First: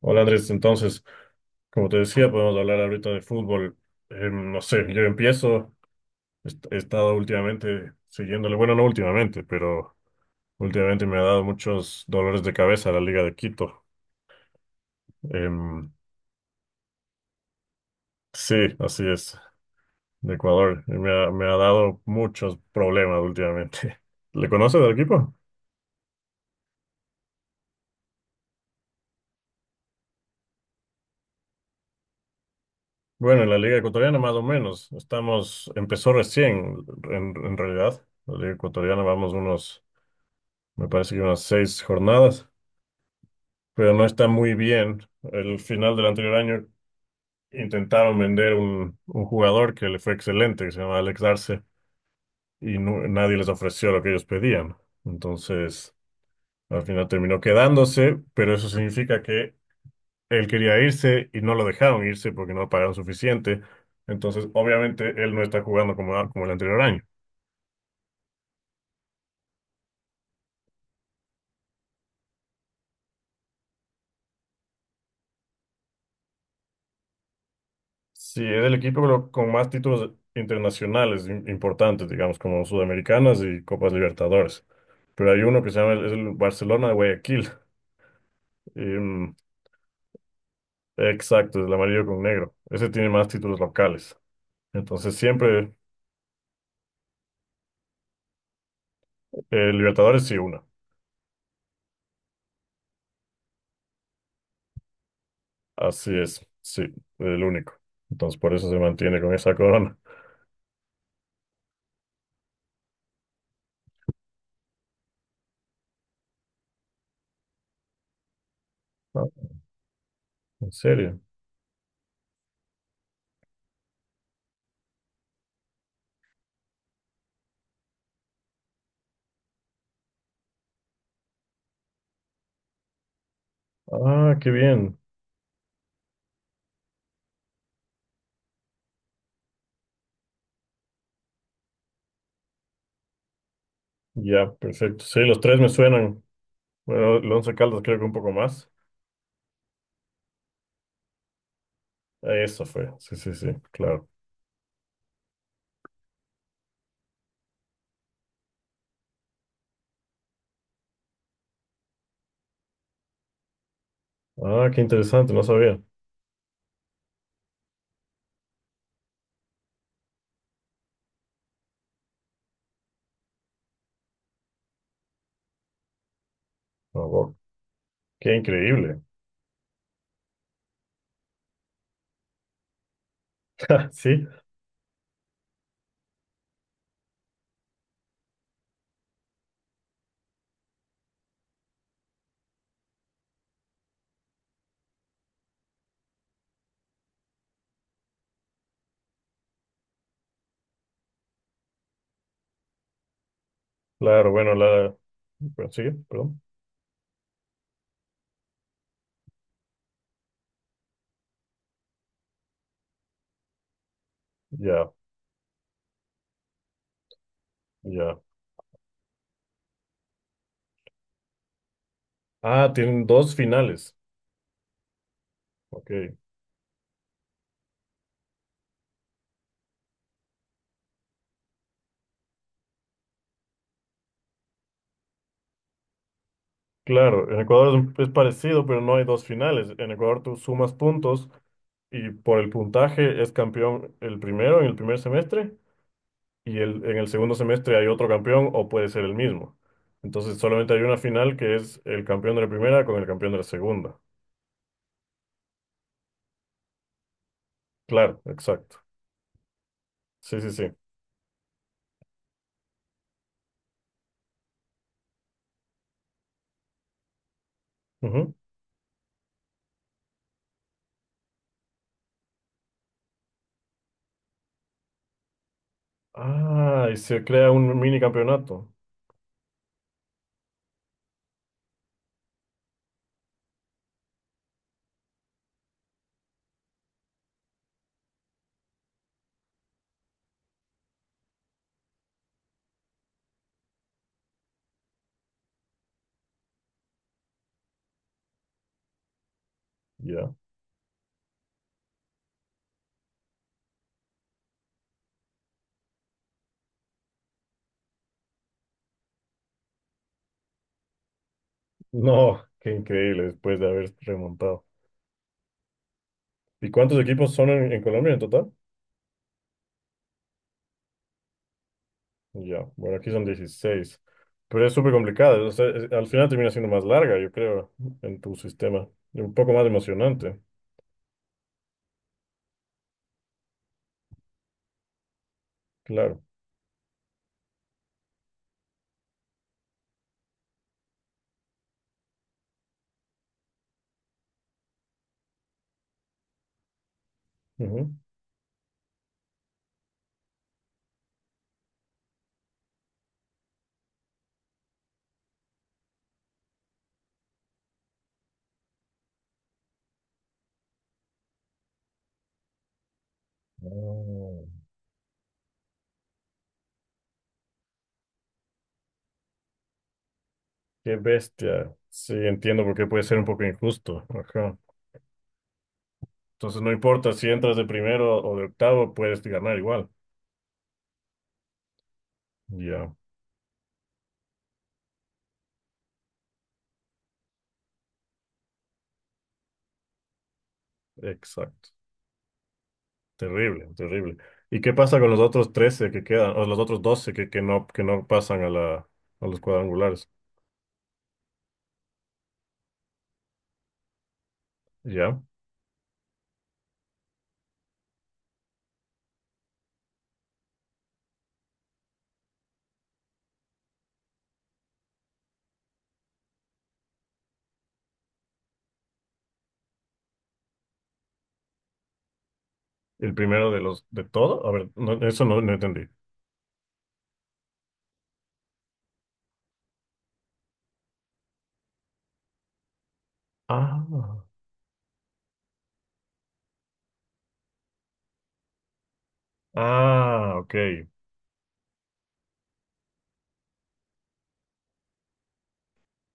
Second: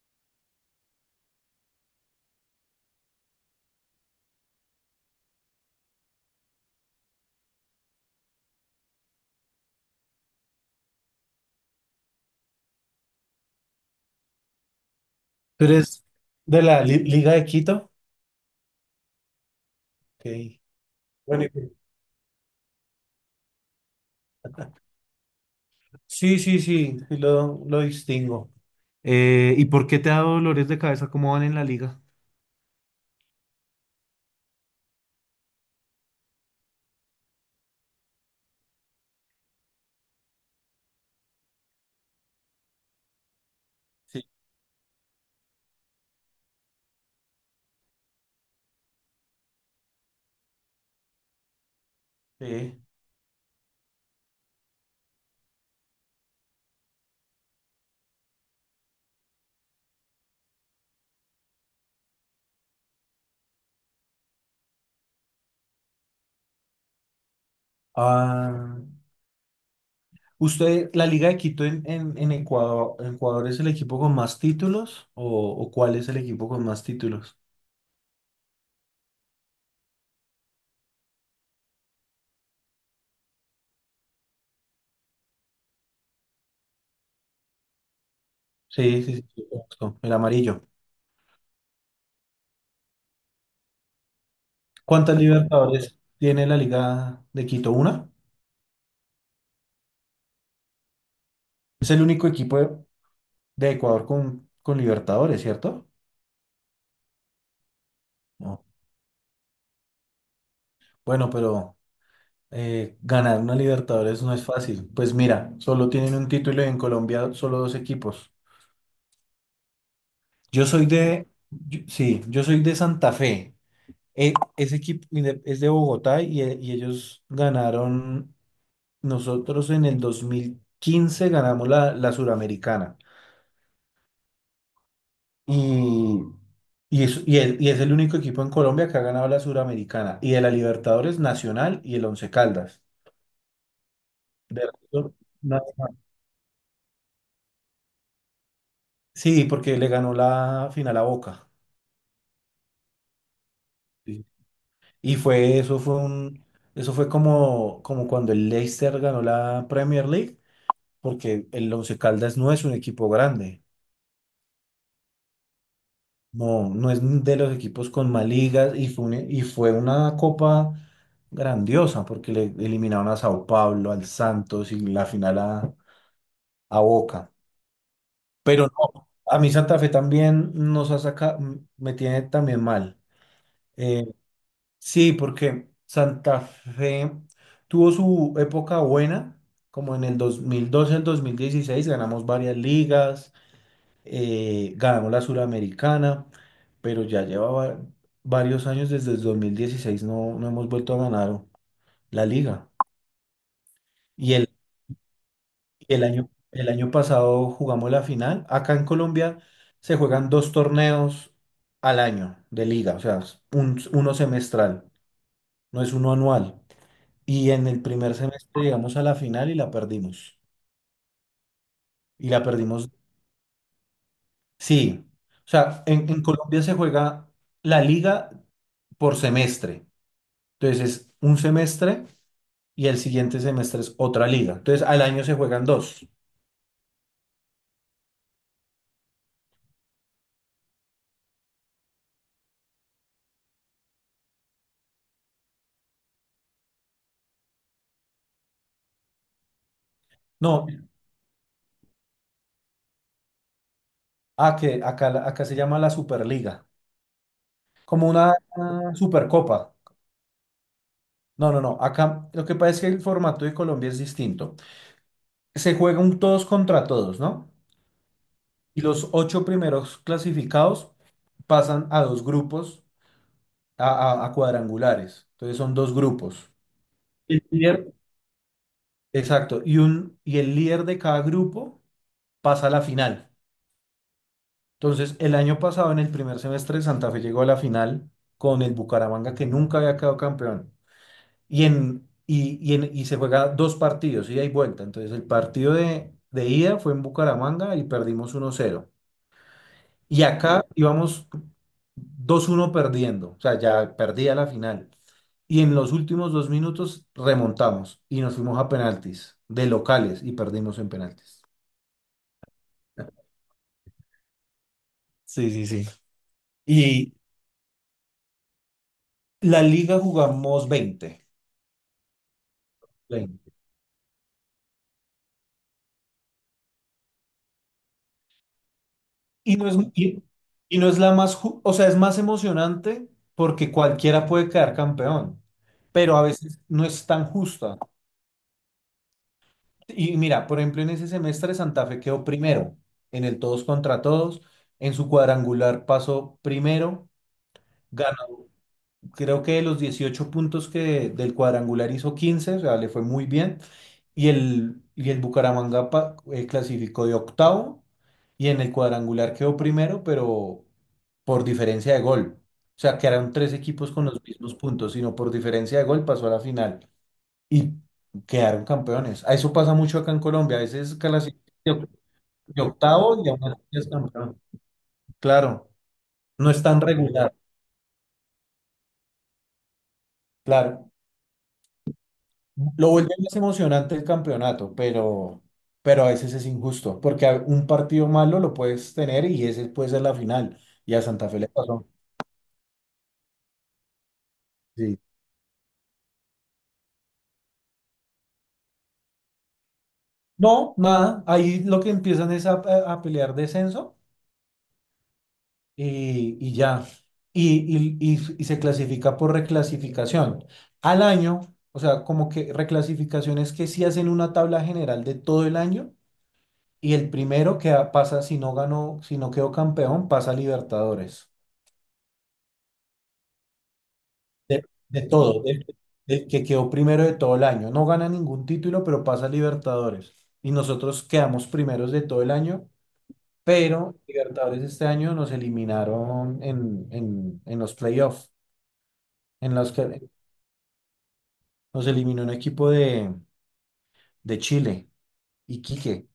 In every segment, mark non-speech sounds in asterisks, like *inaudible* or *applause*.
Hola Andrés, entonces, como te decía, podemos hablar ahorita de fútbol. No sé, yo empiezo. He estado últimamente siguiéndole, bueno, no últimamente, pero últimamente me ha dado muchos dolores de cabeza la Liga de Quito. ¿Tú Em, eres de la Liga de Quito? sí, así es, de Ok. Ecuador. Me Bueno, ha dado muchos problemas últimamente. *laughs* ¿Le conoces del equipo? sí, sí, sí, sí lo distingo. ¿Y por qué te ha dado dolores de cabeza? ¿Cómo van en la liga? Bueno, en la Liga Ecuatoriana más o menos. Estamos, empezó recién, en realidad. La Liga Ecuatoriana vamos unos, me parece que unas seis jornadas, pero no Sí. está muy bien. El final del anterior año intentaron vender un jugador que le fue excelente, que se llama Alex Arce, y Sí. Nadie les ofreció lo que ellos pedían. Entonces, al final terminó quedándose, pero eso significa que él quería irse y no lo dejaron irse porque no lo pagaron suficiente. Entonces, obviamente, él no está jugando como el anterior año. Ah, ¿usted, la Liga de Quito en Ecuador, es el equipo con más títulos o cuál es el equipo con más títulos? Sí, es el equipo con más títulos internacionales importantes, digamos, como Sudamericanas y Copas Libertadores. Pero hay uno que se llama es el Barcelona de Guayaquil. Sí, sí, sí, Em, sí, conozco, el amarillo. exacto, es el amarillo con negro. Ese tiene más títulos locales. Entonces ¿Cuántas siempre Libertadores tiene la Liga de Quito? ¿Una? Libertadores sí una. Es el único equipo de Ecuador con Libertadores, ¿cierto? Así es, sí, el único. Entonces por No. eso se mantiene con esa corona. Bueno, pero ganar una Libertadores no es fácil. Pues mira, solo tienen un título y en Colombia solo dos equipos. Ah, Yo ¿en soy serio? de, yo- Sí, yo soy de Santa Fe. Ese equipo es de Bogotá y ellos ganaron, nosotros en el 2015 ganamos la Suramericana. Ah, qué bien. Y, y es el único equipo en Colombia que ha ganado la Suramericana. Y de la Libertadores Nacional y el Once Caldas. Ya, De perfecto. resto, Sí, los tres me suenan. Bueno, el Once Caldas creo que un poco más. Sí, porque le ganó la final a Boca. Eso fue. Sí, sí, sí, claro. Sí. Y fue, eso fue un, Eso fue como cuando el Leicester ganó la Premier League, porque el Once Caldas no es un equipo grande, Ah, qué interesante, no sabía. no, no es de los equipos con más ligas y fue una copa grandiosa, porque le eliminaron a Sao Paulo, al Santos y la final a Ah, Boca. wow, qué Pero increíble. no, a mí Santa Fe también nos ha sacado, me tiene también mal. *laughs* Eh, Sí, Sí, porque Santa Fe tuvo su época buena, como en el 2012 al 2016, ganamos varias ligas, ganamos la Suramericana, pero ya llevaba varios años desde el 2016, no, no hemos vuelto a ganar la liga. claro, Y el, bueno, la... bueno, sigue, y el año, perdón. el año pasado jugamos la final. Acá en Colombia se juegan dos torneos al año de liga, o sea, uno semestral, Ya, no es uno anual. Y en el primer ya. semestre llegamos a la final y la perdimos. Y la Ah, perdimos, tienen dos finales. sí. O sea, Ok. en Colombia se juega la liga por semestre. Entonces es un semestre y el siguiente semestre es otra liga. Entonces al año se juegan dos. Claro, en Ecuador es parecido, pero no hay dos finales. En Ecuador tú sumas puntos y por el puntaje es campeón el primero en el primer semestre y en el segundo semestre hay otro campeón o puede ser el mismo. Entonces No, solamente hay una final que es el campeón de la primera con el campeón de la segunda. Que acá, acá se llama la Superliga, como Claro, una exacto. Supercopa. Sí, sí, sí. No, no, no. Acá lo que pasa es que el formato de Colombia es distinto. Se juega un todos contra todos, ¿no? Ujú. Y los ocho primeros clasificados pasan a dos grupos, a, a cuadrangulares. Entonces son dos grupos. Ah, y se El crea un líder, mini campeonato. Exacto. Y el líder de cada grupo pasa a la final. Entonces, el año pasado, en el primer semestre, Santa Fe llegó a la final con el Bucaramanga, que nunca había quedado campeón. Y se juega dos partidos, ida y vuelta. Entonces, el partido de ida fue en Bucaramanga y perdimos 1-0. Y Ya. acá íbamos 2-1 perdiendo, o sea, ya perdía la final. Y en los últimos 2 minutos remontamos y nos fuimos a penaltis de locales y perdimos en penaltis. No, qué increíble después de haber remontado. Sí, sí, sí. ¿Y cuántos Y equipos son en Colombia en total? la liga jugamos veinte Ya, bueno, aquí son veinte dieciséis. Pero es súper complicado, o sea, al final termina siendo más larga, yo creo, en tu sistema. Y un poco Y más no es, y, emocionante, y no es la más, o sea, es más emocionante porque cualquiera puede quedar campeón, pero claro. a veces no es tan justa. Y mira, por ejemplo, en ese semestre Santa Fe quedó primero en el todos contra todos. En su cuadrangular pasó primero. Ujú. Ganó, creo que de los 18 puntos que del cuadrangular hizo 15, o sea, le fue muy bien. Y el Bucaramanga clasificó de octavo y en el cuadrangular quedó primero, pero por diferencia de gol. O sea, que eran tres equipos con los Oh, mismos puntos, sino por diferencia de gol pasó a la final y quedaron campeones. A eso pasa mucho acá en Colombia. A veces qué clasifican de bestia. oc- Sí, de entiendo por qué puede ser octavo un y poco aún así es injusto. campeón. Ajá. Claro, no Entonces, es no tan importa si regular. entras de primero o de octavo, puedes ganar igual. Claro, lo Ya, vuelve más emocionante el campeonato, pero a veces es injusto, porque un partido malo lo puedes tener y ese puede ser la final. Y a Santa Fe le exacto. pasó. Terrible, terrible. ¿Y qué Sí. pasa con los otros 13 que quedan, o los otros 12 que no pasan a a los cuadrangulares? No, nada, ahí lo que empiezan es a, a pelear descenso Ya. y ya. Y se clasifica por reclasificación. Al año, o sea, como que reclasificaciones que sí hacen una tabla general de todo el año y el primero que pasa, si no ganó, si no quedó campeón, pasa a Libertadores. El primero de los de todo. A De, ver, no, de eso no, todo, no del entendí. del que quedó primero de todo el año. No gana ningún título, pero pasa a Libertadores. Y nosotros quedamos primeros de todo el año, Ah, pero Libertadores este año nos eliminaron en los playoffs, en los que... ah, ok. Nos eliminó un equipo de Chile, Iquique.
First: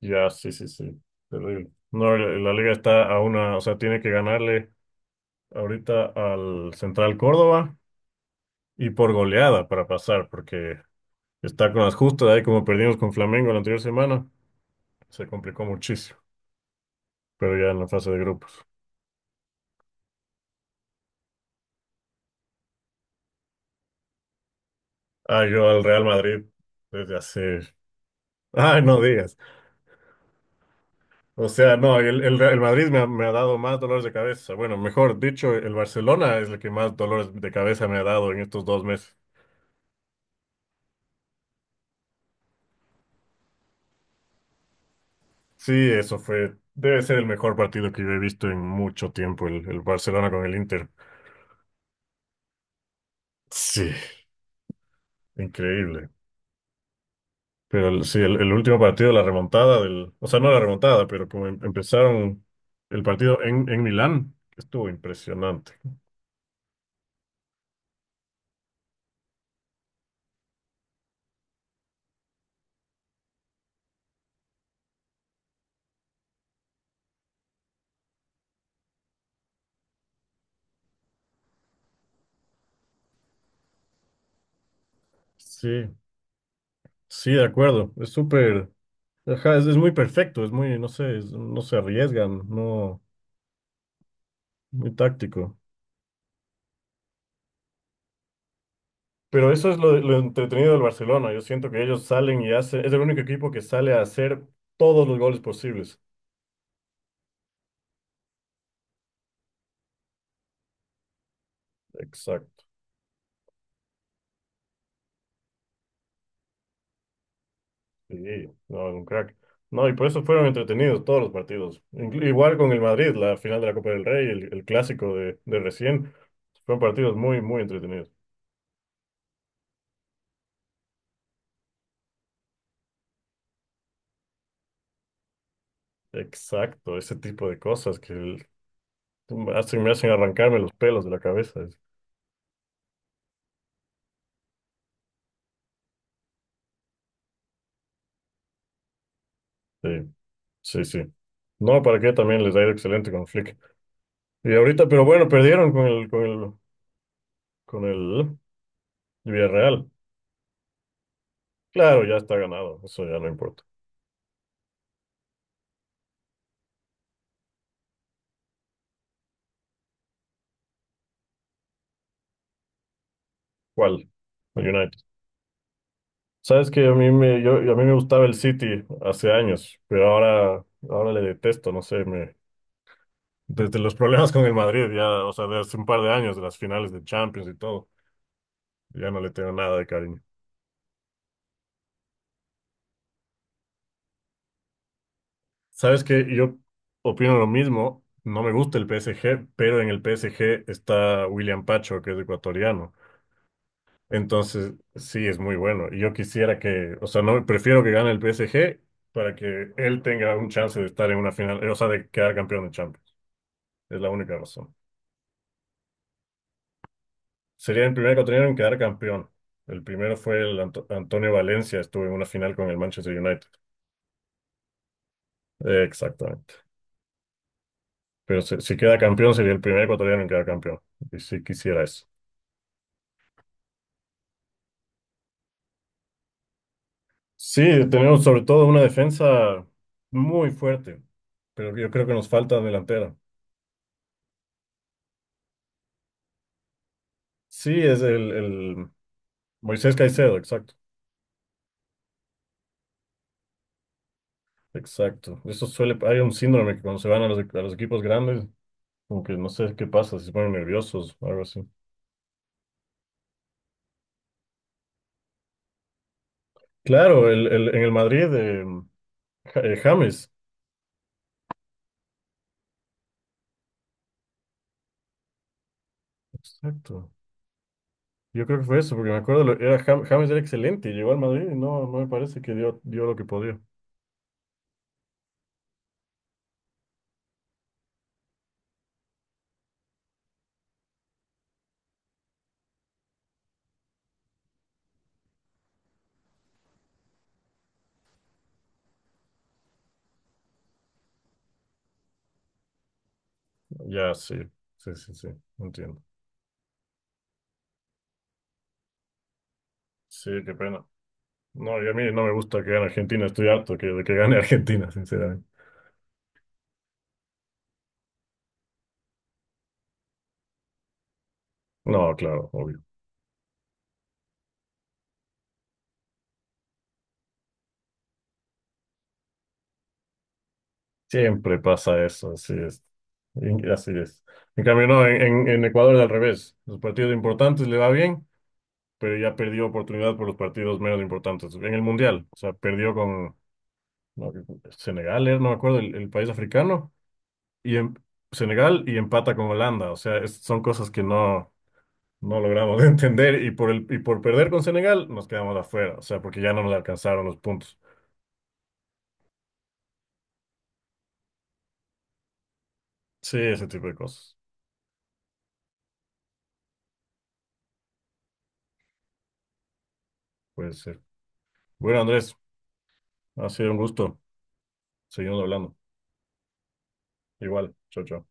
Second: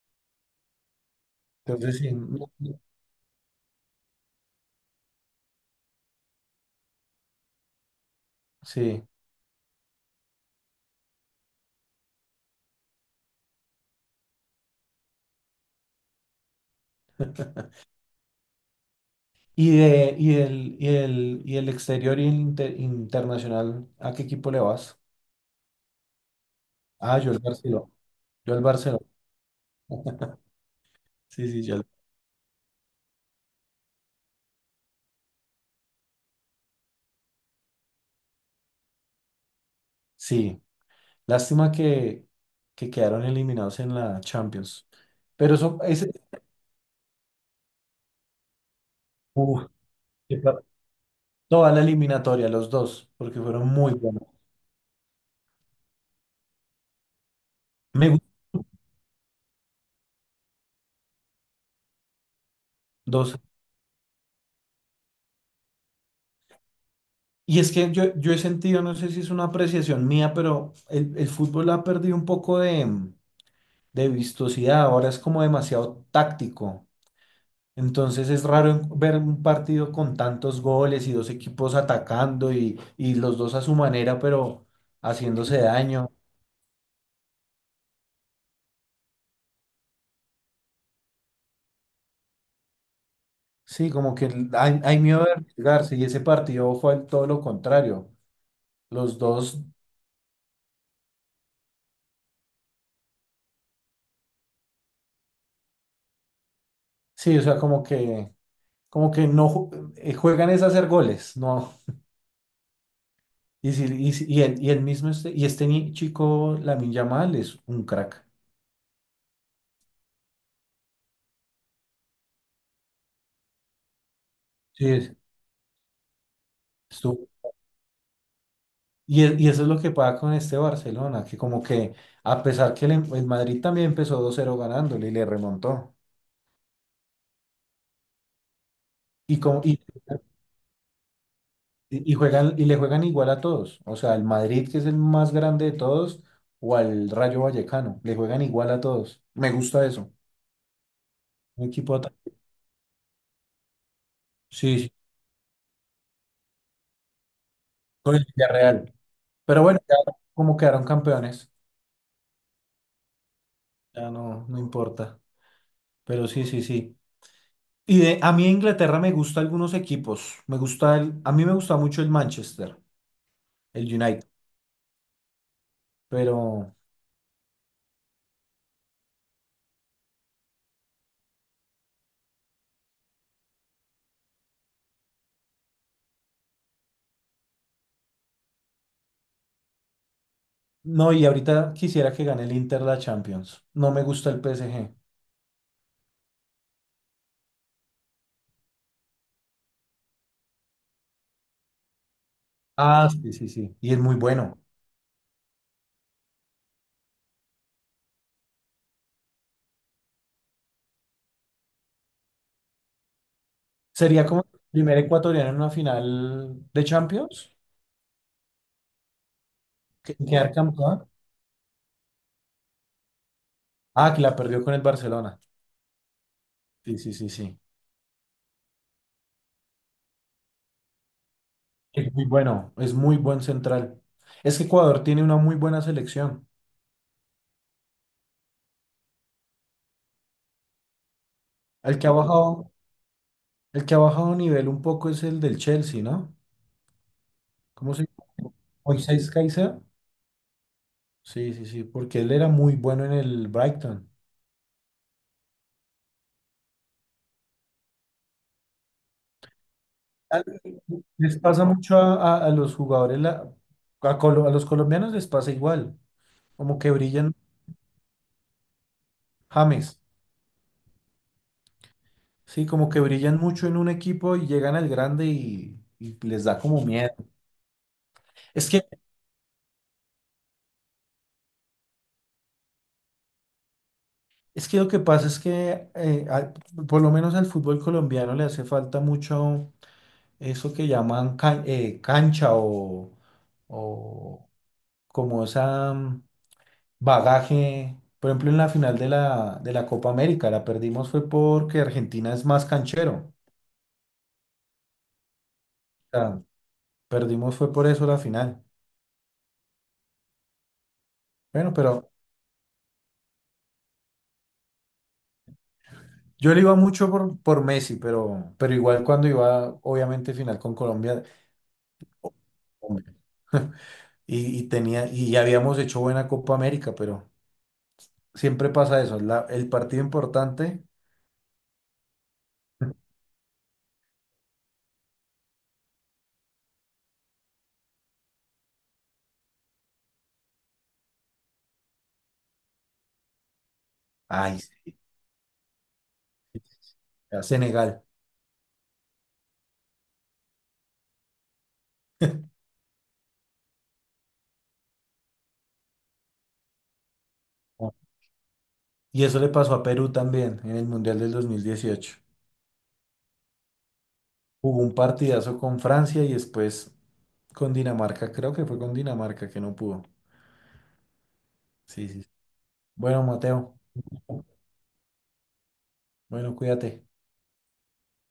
Ya, sí, sí, sí. Terrible. Entonces, sí. No, la liga está a una, o sea, tiene que ganarle ahorita al Central Córdoba y Sí. por goleada para pasar, porque está con las justas ahí como perdimos con Flamengo la anterior semana. Se complicó muchísimo, pero ya en la fase de grupos. Y, de, y, del, y, del, y del exterior y el internacional, ¿a qué equipo le vas? Ah, yo al Real Madrid desde Ah, yo al hace. Barcelona. Yo al Ay, no Barcelona. digas. O Sí, sí, sea, no, el Madrid me ha dado más dolores de cabeza. Bueno, mejor dicho, el Barcelona es el que más dolores de cabeza me ha dado en estos dos meses. sí. Lástima que quedaron eliminados en la Champions. Pero Sí, eso, ese, eso fue, debe ser el mejor partido que yo he visto en mucho tiempo, uf, el Barcelona qué con el par- Inter. toda la eliminatoria, los dos, porque fueron muy Sí, buenos. increíble. Pero sí, Me el último partido, la remontada del, o sea, no la remontada, pero como empezaron el gustó. partido en Milán, estuvo impresionante. Y es que yo he sentido, no sé si es una apreciación mía, pero el fútbol ha perdido un poco de vistosidad, ahora es como demasiado táctico. Entonces es raro ver un partido con tantos goles y dos equipos atacando y los dos a su manera, pero haciéndose Sí, daño. sí, de acuerdo. Es súper. Ajá, es muy perfecto, es muy, no sé, no se arriesgan, no, Sí, como que hay, muy hay miedo de táctico. arriesgarse y ese partido fue todo lo contrario. Los Pero dos, eso es lo entretenido del Barcelona. Yo siento que ellos salen y hacen, es el único equipo que sale a hacer todos los goles posibles. sí, o sea, como que no juegan es a hacer goles, no. Exacto. Y el mismo este, y este chico, Lamine Yamal, es un Sí, crack. no, es un crack. No, y por eso fueron entretenidos todos los partidos. Igual con el Madrid, la final de la Copa del Rey, el Sí, clásico de recién. Fueron partidos estuvo- muy, muy entretenidos. y eso es lo que pasa con este Barcelona, que como que a pesar que el Madrid también empezó 2-0 ganándole y le remontó. Exacto, ese tipo de cosas que Y, como, me hacen arrancarme los pelos de la cabeza. y juegan, y le juegan igual a todos. O sea, al Madrid, que es el más grande de todos, o al Rayo Vallecano, le juegan igual a todos. Me gusta Sí. eso. Sí, sí. Un No, equipo para qué ata- también les ha ido excelente con Flick. Y Sí, ahorita, sí, pero bueno, perdieron con con con el el Villarreal. Pero bueno, Villarreal. ya como quedaron campeones, Claro, ya está ganado, eso ya no importa. ya no, no importa. Pero sí, sí, sí. A mí en Inglaterra me gustan algunos equipos. Me gusta a mí me gusta mucho el Manchester, el ¿Cuál? United. El United. Sabes Pero que a mí me gustaba el City hace años, pero ahora le detesto, no sé, me, desde los problemas con el Madrid, ya, o sea, de hace un par de años, de las finales de Champions y todo, ya no le tengo nada de cariño. no, y ahorita quisiera que gane el Inter la Champions. No me gusta el PSG. Sabes que yo opino lo mismo. No me gusta el PSG, pero en el PSG está William Pacho, que es ecuatoriano. Ah, sí, sí, sí. Y es muy bueno. Entonces, sí, es muy bueno. Y yo quisiera que, o sea, no prefiero que gane el PSG para que él tenga un chance de estar en una final, o sea, de quedar campeón de Champions. Es la Sería única como el razón. primer ecuatoriano en una final de Champions. Sería el primer ecuatoriano en quedar campeón. El primero fue Quedar el campeón. Antonio Valencia, estuvo en una final con el Manchester United. Ah, que la perdió con el Barcelona. Exactamente. Sí, sí, sí, sí. Pero si queda campeón, sería el primer ecuatoriano en quedar campeón. Y sí quisiera eso. Es muy bueno, es muy buen central. Es que Ecuador tiene una muy buena selección. Sí, tenemos sobre todo una defensa muy fuerte, pero yo El creo que ha que nos falta bajado delantera. El que ha bajado nivel un poco es el del Chelsea, ¿no? Sí, ¿Cómo es se llama? el Moisés Caicedo. Moisés Caicedo, Sí, sí, sí, porque él era muy bueno en el Brighton. exacto. Eso suele, hay un síndrome que cuando se van a a los equipos grandes, como que no sé qué pasa, si se Al- ponen nerviosos o Les algo así. pasa mucho a, a los jugadores, a los colombianos les pasa igual, como que Claro, brillan, en el Madrid, James, James, sí, como que brillan mucho en un equipo y llegan al grande y les da como exacto. miedo. Yo creo que Es fue que, eso, porque me acuerdo, James era excelente, llegó al Madrid y no, no me parece que dio, dio lo que podía. es que lo que pasa es que por lo menos al fútbol colombiano le hace falta mucho. Eso que llaman cancha o como esa bagaje. Por ejemplo, en la final de la Copa América la perdimos fue porque Argentina es más canchero. Ya, sí, sí, sí, sí, entiendo. O sea, perdimos fue por eso la final. Sí, qué pena. Bueno, No, y a mí pero no me gusta que gane Argentina, estoy harto de que gane *laughs* Argentina, sinceramente. yo le iba mucho por Messi, pero igual cuando iba, obviamente, final con Colombia, No, claro, obvio. hombre. *laughs* Y ya habíamos hecho buena Copa América, pero siempre pasa eso. El partido importante, Siempre pasa eso, así es. Así es. En cambio, no, en Ecuador es al revés. Los partidos importantes le va bien, pero ya perdió oportunidad por los partidos menos importantes. En el Mundial, o sea, perdió con no, ay, sí, Senegal, era, no me acuerdo, el país africano, a y en, Senegal. Senegal y empata con Holanda. O sea, son cosas que no. Ah. No logramos *laughs* entender y por perder con Senegal nos quedamos afuera, o sea, porque ya no nos alcanzaron los puntos. Y eso le pasó a Perú también en el Mundial del 2018. Sí, ese tipo de cosas. Jugó un partidazo con Francia y después con Dinamarca. Creo que fue con Dinamarca que no pudo. Puede ser. Bueno, Sí, sí. Sí. Andrés, Bueno, ha sido un Mateo. gusto. Seguimos hablando. Bueno, cuídate. Igual, chao, chao.